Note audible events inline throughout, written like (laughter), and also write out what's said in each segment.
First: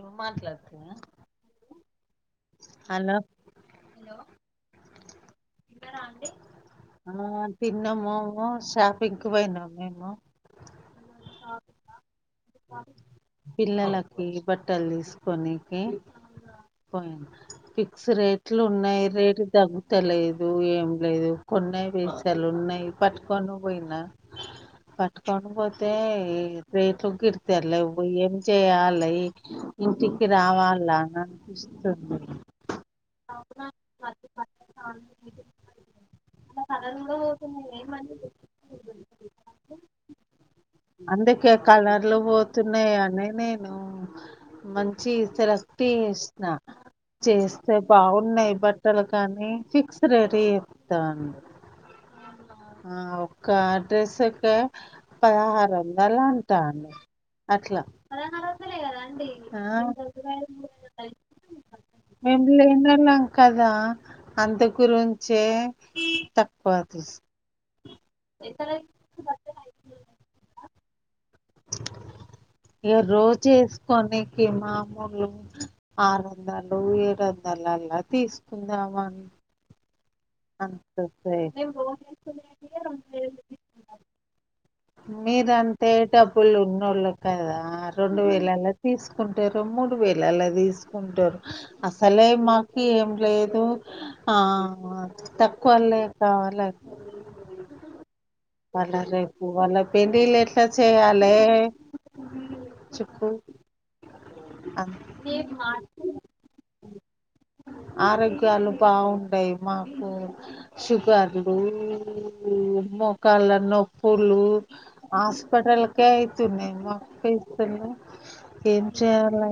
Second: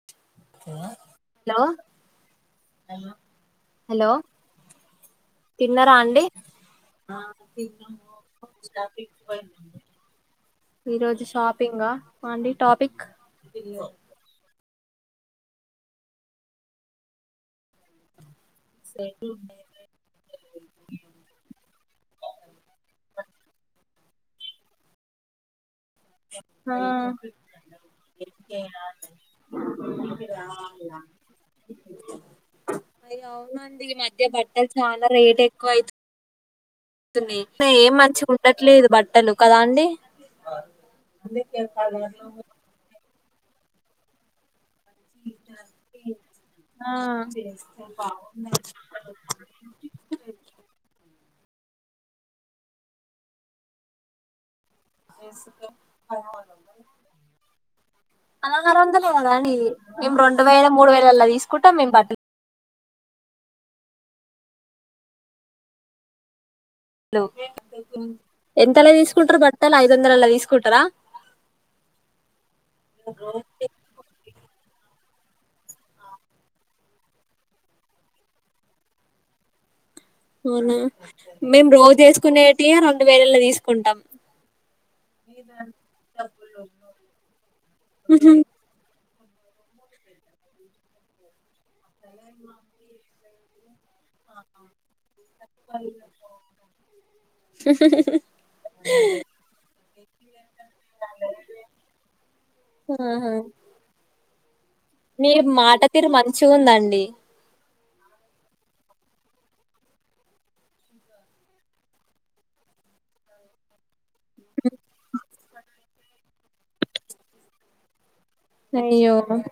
ఏం హలో మాట్లాడుతున్నా hello hello hello తిన్నార అండి ఆ తిన్నాం తిన్నాము ఈరోజు షాపింగ్ కి పోయినాము పోయినము మేము ఈరోజు షాపింగ్ ఆ అండి టాపిక్ ట్టలు తీసుకోనికి పోయిన ఫిక్స్ రేట్ ఇట్లు ఉన్నాయి రేటు తగ్గుతలేదు ఏం లేదు కొన్నై పేసాలు ఉన్నాయి పట్టుకొని పోయినా పట్టుకొని పో అయితే ఆ రేట్లు గిడితలేవ్ ఏం చేయాలి ఇంటికి రావాలా అని అనిపిస్తుంది అయ్యో అవున కొయితె న్నా ఏం మంచిగ ఉండట్లేదు బట్టలు కదా అండి అందుకే కలర్లు (inaudible) పోతున్నాయని నేను మంచి సెలెక్ట్ చేసిన ఆ చేస్తే బాగున్నాయి బట్టలు కానీ ఫిక్స్ రెడీ ఇత్తండు అవ్నా ఆ ఒక డ్రస్ కు పదహరు వందలు అట్లా అంటండు పదహరు వందలే కదండి ఆ మేము రెండు వేల మూడు వేలలా తీసుకుంటాం మేము బట్ట ఇన్నలా కదా అందు గురుంచే త హలో ఎంతలా తీసుకుంటారు బట్టలు ఐదు వందల అలా తీసుకుంటారా ఇగ రోజు ఏసుకొనికి మా మాలు ఆరు వందలు ఏడు వందలు అలా తీసుకుందామని అవునా అంత సేపు మేము రోజు వేసుకునేటియి రెండు వేలల్లో తీసుకుంటాం మీరు అంటె డబ్బులున్నోళ్లు కదా రెండు వేలలా తీసుకు సుకుంటారు మూడు వేలలా తీసుకుంటారు అసలే మాకి ఎం లే ధో ఆ తక్కువళ కావాలి అలా రె అల పెండిలెట్ వంట చేయాలే చెప్పు ఆహా అం మీ మాట తీరు మంచిగ ఉందండి ఆరోగ్యాలు బాగుండయి మాకు షుగర్లు మోకాళ్ళ నొప్ పులు హాస్పిటల్కే అయ్తున్నాయి మాక్ పైసలు ఏం అయ్యో చేయలో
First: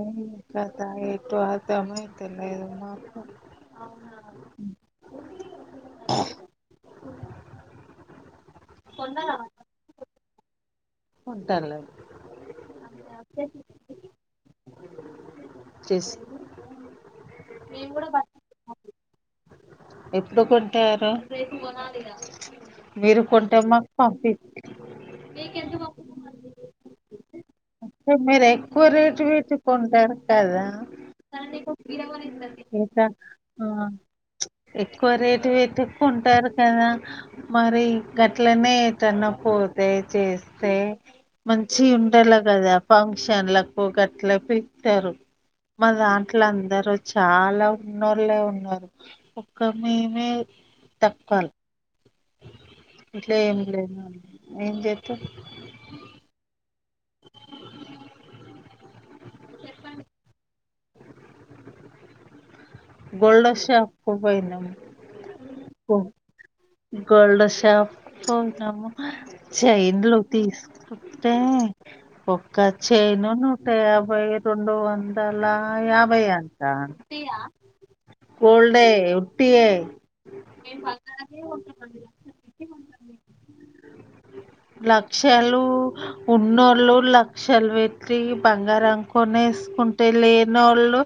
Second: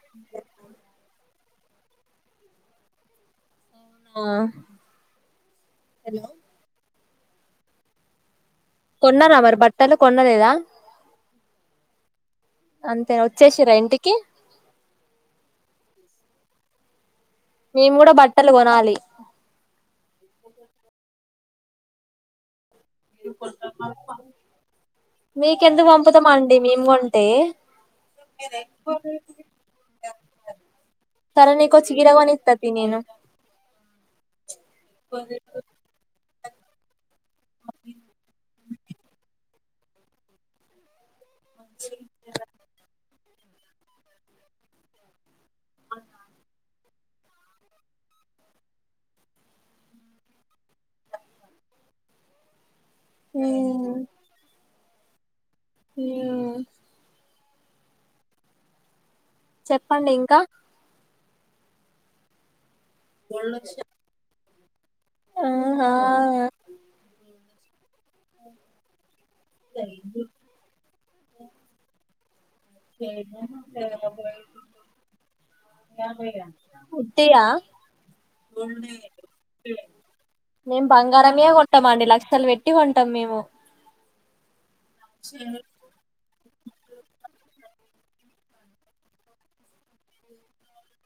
కథ ఏ (unintelligible) అర్థమైత లేదు నాకు హ కొన్నారా మరి బట్టలు కొన్ లేదా కొంటారు అంతే వచ్చేసిన్రా ఇంటికి చేసి మేము కూడా బట్టలు కొనాలి ఎప్పుడు కొంటారు రేపు కొనాలి ఇగ మీరు కొంటే మాకు పంపి మీకెందుకు పంపుతామండి మేము కొంటే మీరు ఎక్కువ రేటు పెట్టీ కొంటారు కదా సరే నీకో చీర కొనిత్త తీ నేను ఎక్కువ రేటు పెట్టుకుం సర్ కదా మరి గట్లనే తన్పో దయచేసి సే మంచియి ఉండాలె కదా ఫం చెన్లక్ పాకెట్ పెట్టారు మా దాంట్ల అందరూ చాలా ఉన్నోళ్లే ఉన్నారు ఒక్క మేమే తక్కువల్ ఇంట్లో ఏమి లేదు మరి ఏం చే మియావ్ చెప్పండి ఇంకా గోల్డ్ షాప్కు పోయినమ్ ఆహా ఓ గోల్డ్ షాప్ పోతాము చైన్లు తీసుకుంటే గ చైను నూట యాభై రెండు వందల యాభై అంటాండు ఉట్టియా గోల్డే ఉట్టియే మే కొంటాం అండి లక్షలు పెట్టి కొంటాం మేము ఉన్నోళ్లు లక్షలు పెట్టి బంగారం కొనెస్కుంటే లెన్నోళ్లు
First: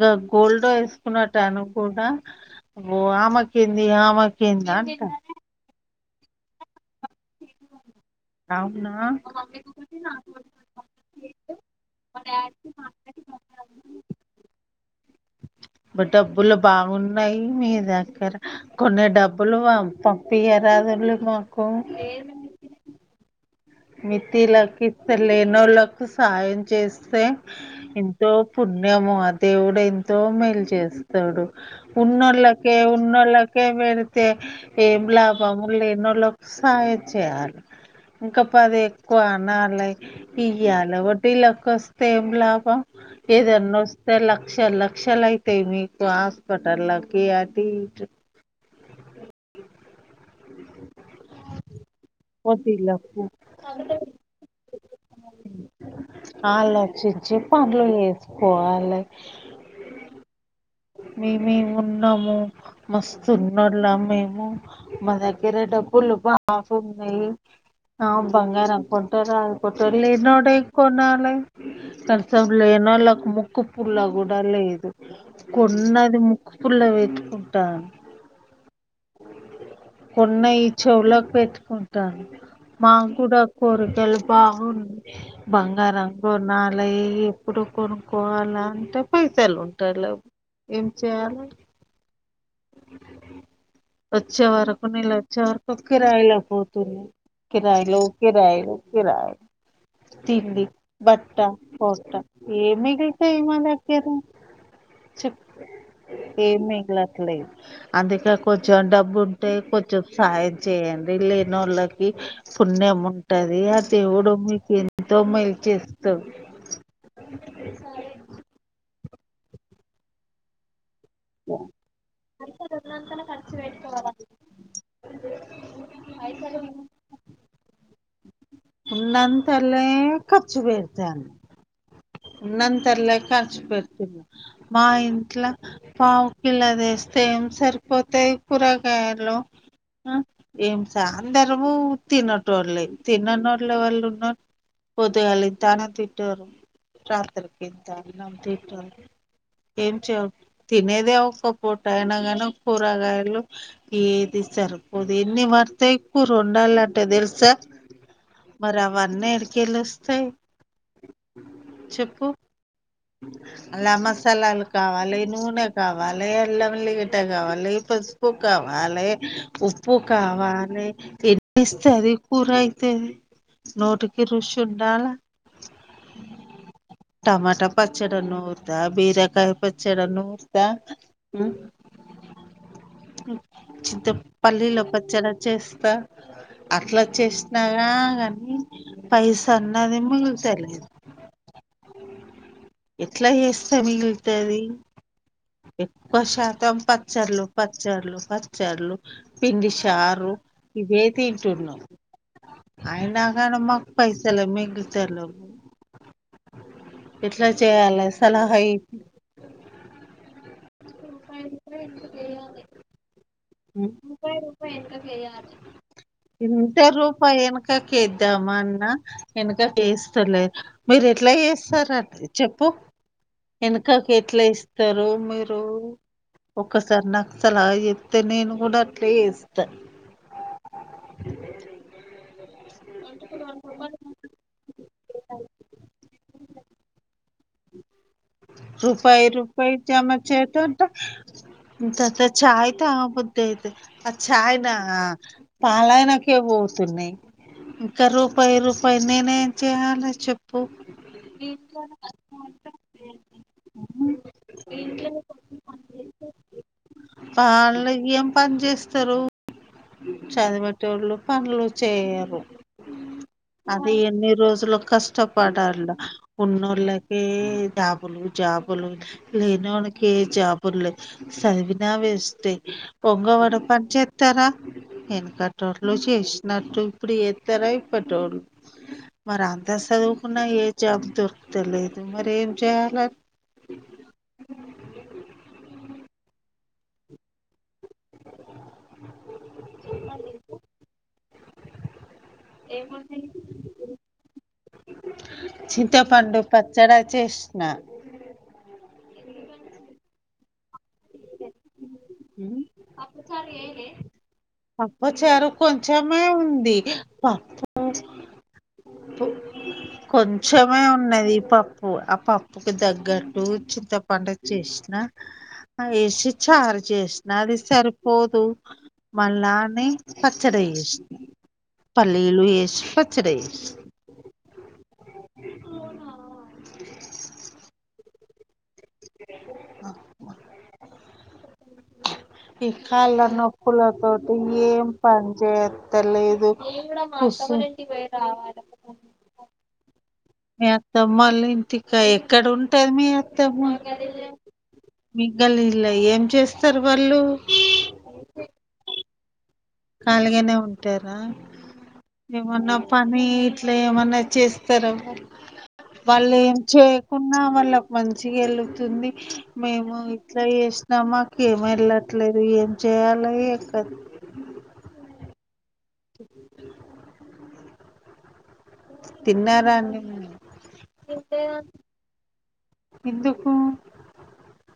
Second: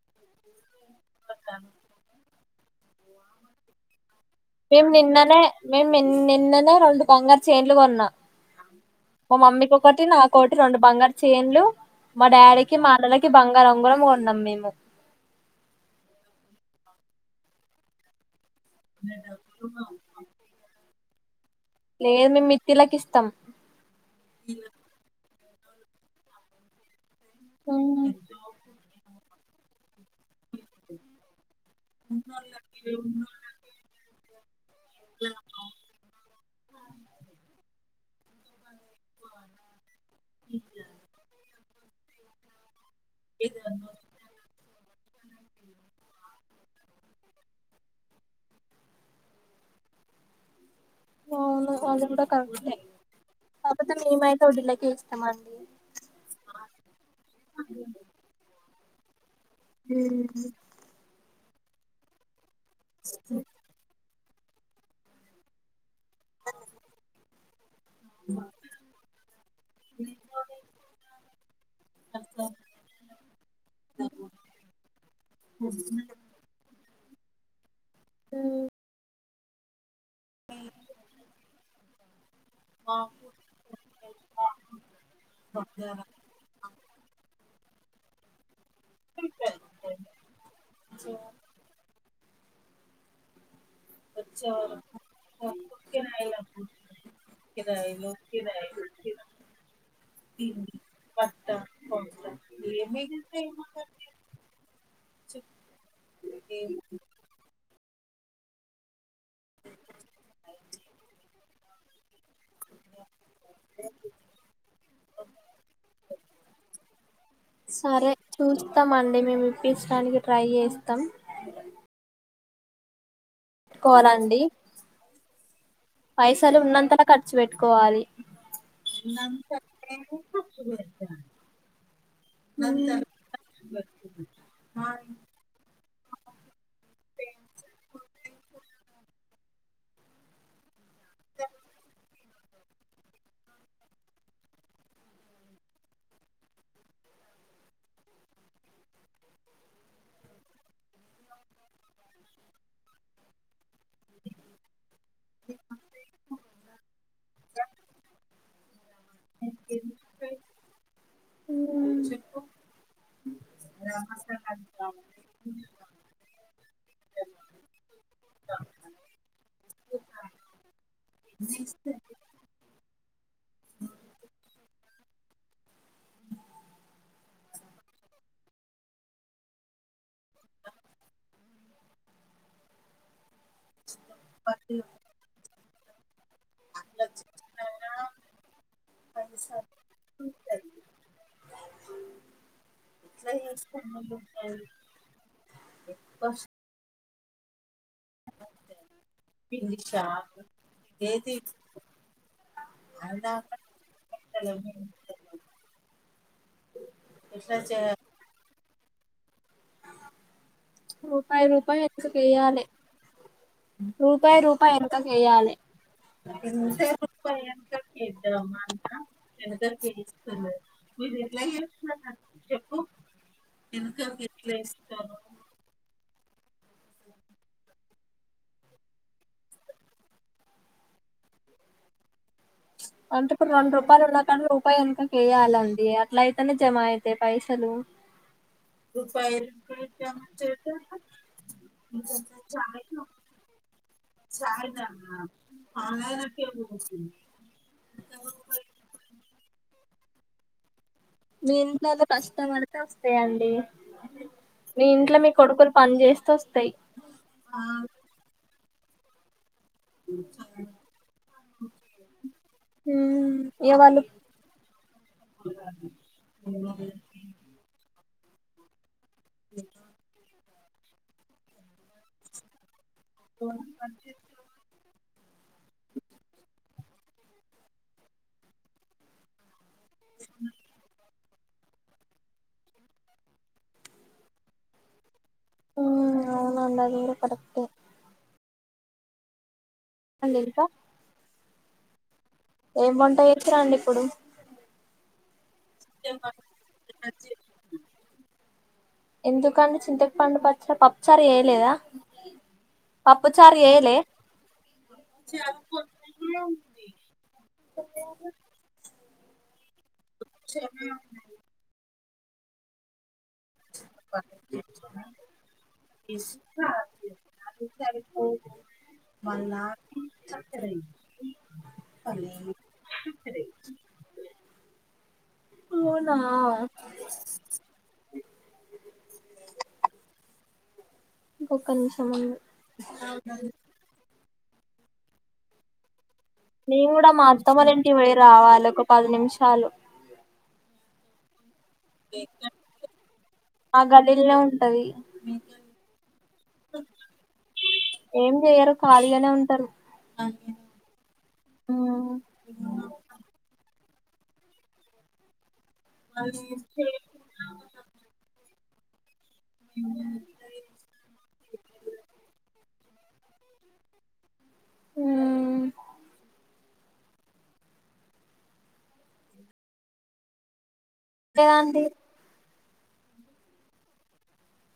గ గోల్డ్ వేస్ కున్నట్టు అనుకుడా ఓ ఆమెకేంది ఆమె మేమ్ నిన్ననే మేమ్ మేమ్ నిన్ననే రెండు బంగారు చేైన్లు కొన్నా. అవునా మా మమ్మీకి ఒకటి, నాకొటి రెండు బంగారు చేన్లు. మా డాడీకి మా అన్నలకి బంగారు ఉంగరం కొన్నాం మేము. ఇ డబ్బులు బాగున్నాయి మీ దగ్గర కొన్ని డబ్బులు పంపియ రాదులు పం లేదు మేమ్ మితిలాకి ఇస్త త్తం మితిలా కిస్తలే ఇన్నోలకు సహాయం చేస్త ఉమ్, ఎంతో పుణ్యం దేవుడు దోమేలు చేస్తాడు ఉన్నోళ్ళకే ఉన్నోళ్ళకే పెడీ తే ఏం లాభములు లేన్నోళ్ళ సాయం చేయాలి ఇంకా అది ఎక్కువ అన్నారు లైక్ ఇయ్యాల ఒకటి ఇలాక్కస్త ఏం లాభము ఏదన్న వస్తే లక్ష లక్ష కక్షలా ఇయితే మీకు హాస్పిటలకి అది అవును అ పోదిలాప్పు మేమైతే వడ్డీలకే ఇస్తామండి ఆలోచించి పనులు చేసుకోలలో హ మేమేమి ఉన్నాము మస్తుూ ఉన్నోలం మాదగ్గర డబ్బు పువ్వులు బాగున్నాయి ఆ బంగారం అనుకుంటే రాలకుండా లేనోడు ఏం కొనాలి కనీసం లేని వాళ్ళకి ముక్కుపుల్ల కూడా లేదు కొన్నాది ముక్కుపుల్ల ళ్ల పెట్టుకుంటారు ఉంటారు అ కొన్నా చెవులకు పెట్టుకూన్ మా కూడా కోరకలు బాగు బంగారం కొనాలి ఇప్పుడు కొనుక్కోవాలా ఉంట పైసలు ఉంట లే ఏం చేయాలి వచ్చే వరకు నీళ్ళ వచ్చే వరకు కిరాయిలు పోతుంది కిరాయిలు కిరాయిలు కిరాయిలు తిండి బట్ట పొట్ట ఏ మిగిలిపోయింది మా దగ్గర. ఏం మిగులుతాలేదు అందుకే కొంచం డబ్బు ఉంటే కొంచం సాహయం చేయండి లేని వాళ్ళకి. పుణ్యం ఉంటాది ఆ దేవుడు మీకు ఎంతో మేలు చేస్తాడు. అంటే మేము ఇప్పించడానికి ట్రై చేస్తాం. (unintelligible) పెట్కోవాలండి పైసలు ఉన్నంతల ఖర్చు పెట్టుకోవాలి. ఉన్నంతలే ఉన్నంతాల ఖర్చు పెడ్తున్న మా ఇంట్ల పావుకిల్లది వేస్తే ఏం సరిపోతాయి కూరగాయలు ఏం అందరము తిన్నట్లే వాళ్ళలే తిన్నని వాళ్లే వాళ్ళు ఉన్న పొదుగాలి ఇంత అన్నం తింటారు రాత్రికింత అన్నం తింటారు ఏం చే తినేదే ఒక్క పూట అయినా కానీ కూరగాయలు ఏది సారు పోది ఎన్ని మడతా ఎక్కువ రెండేళ్ళ అంటే తెలుసా మర్అవర్ అన్ని ఎడికేలోస్తాయ్ ఉమ్, చెప్పు అలా మసాలాలు కావాలి నూనె కావాలి అల్లమేల్లి గడ్డ కావాలి పసుపు ఉప్పు కావాలి ఉప్పు కావాలి వేస్తుది కూర అయితాది నోటికి ఋషి దాల టమాటా పచ్చడ నుర్తా బీరకాయ పచ్చడ నుర్తా చింత పల్లీల పచ్చడ చేస్తే స్త అట్లా చేసినాగా కాని పైస అన్నది మిగిలుతా లేదు ఎట్లా చేస్తా మిగులుతాది ఎక్కువ శాతం పత్తి చర్లు పత్తి ర్లు పచ్చర్లు పిండి షారు ఇవే తింటున్నా అయినా ఐనా మాకు పైసలు మిగులుతాలేదు చేయాలి సలా అయి రూపాయ్ రూపాయ్ వెనుక వెయ్యాలి. ఇంత రూపాయి వెనకకి వేద్దామాన్న వెనకకిస్తలే మీరు ఎట్లా చేస్తార అట్లా చెప్పు వెనకకి ఎట్లా ఏస్తారు మీరు. రూ ఒక్కసార్ నాకు సలహా చెప్పు. తర్ నేను కూడా అట్లా వేస్తా ప్చ్ అంటే ఇప్పుడ్ రెండ్ రూపాయలు ఉన్నా కానీ రూపాయి వెనకక్ వెయాలండి అట్లా అయితేనే జమైత్ రూపాయి రూపాయి జమ చేయటంటే ఇంతంత ఛాయ్ తా బుద్ అయితద్ ఆ ఛాయ్ నా పాలనకే పోతున్నాయ్. ఇంకా రూపాయి రూపాయి నేనేం చెయాల చెప్పు మీ ఇంట్లోలో కష్టపడితే వస్తాయండి మీ ఇంట్లో మీ కొడుకులు పని చేస్త్ వస్తాయి. స్తరు చదిపెట్టే వాళ్ళు పనులు చేయరు ఇగ అది వాళ్ళు ఎన్ని రోజులు కష్టపడాల ఉన్నోళ్ళకి దబ్ జాబులు జాబులు లేనోళక్కి ఏ జాబ్ పులే సవిన వేస్టీ పొంగవడు పని చేస్తారా వేనకటోళ్లు చేసినట్టు ఇప్పుడు ఏతారా ఇపటోళ్లు మర్ అంత ఎంత సదువుకున్నా ఏ జాబ్ దొర్ తెలేదు మరి ఏం చేయాల మ్ అవును అంద అది కూడా కూడా పడుకుట అడింసా ఏం బంటాయి ఇచ్చ రండి ఇప్పుడు చింతపండు పచ్చడా చేసిన ఎందుకంటే చింతకి పండు పచ్చ పప్పుచారి వయలేదా అప్పచారు కొంచమే ఉంది ప కొంచెమే ఉన్నది పప్పు అప్పు పప్పుకి దగ్గర ఇడు చింతపడు చేసిన వేసి చారు చేసిన అది సరిపోదు మళ్ళానే పచ్చడిసిన పల్లీలు వేసి పచ్చడి వసా అవునా (unintelligible) కోక ను ఇకాల్లా నకులతో అంట ఏం పని చేత్తలే నేము కూడా మద్దమరంటివళ రావాలి ఒక పది నిమిషాలు ఎంత మళ పర్తికా ఎక్కడ ఉంటుంది మీ అత్తము మా గల్లీలోనే ఉంటది మిగలి ఇల్లా ఏం చేస్తారు వాళ్ళు లా ఉంటారు ఖాళీగానే ఉంటారా ఏమన్నా పనీ అట్లా ఏమన్నా చేస్తరా వాళ్ళు ఏం చేయకున్నా వాళ్ళ ఒక మంచిగా వెళ్ళ ఉంది మేము ఇట్లా చేసినా మాకు ఏమి వెళ్ళట్లేదు ఏం చెయ్యాలై ఎక్క హ్మ తిన్నారా అండి మీరు లేద్ అండి ఎందుకూ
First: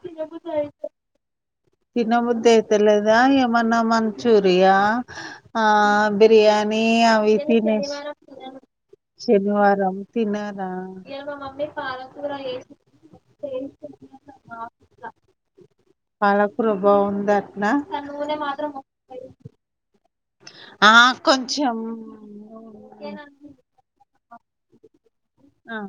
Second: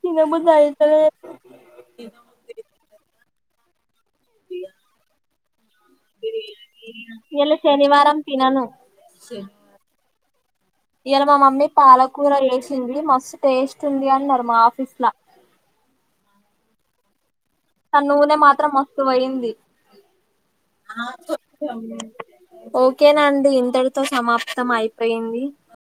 తిన బుద్ధిఐతలేదు తిన బుద్ది అయితలేదా ఆ ఏమన్న మంచూరియా ఆ బిర్యానీ అవి ఇయాల తినే శనివారం తినను శనివారం తినరా ఇయాల మా మమ్మీ పాలకూర చేసింది మస్తు టేస్ట్ ఉంది అన్నారు మా ఆఫీస్ ల పప్పులో బాగుందా కాని నూనె మాత్రం మస్తు పోయింది ఆ కొంచెం ఓకేనా అండి ఇంతతు సమాప్తం ఐతే పోయింది ఆ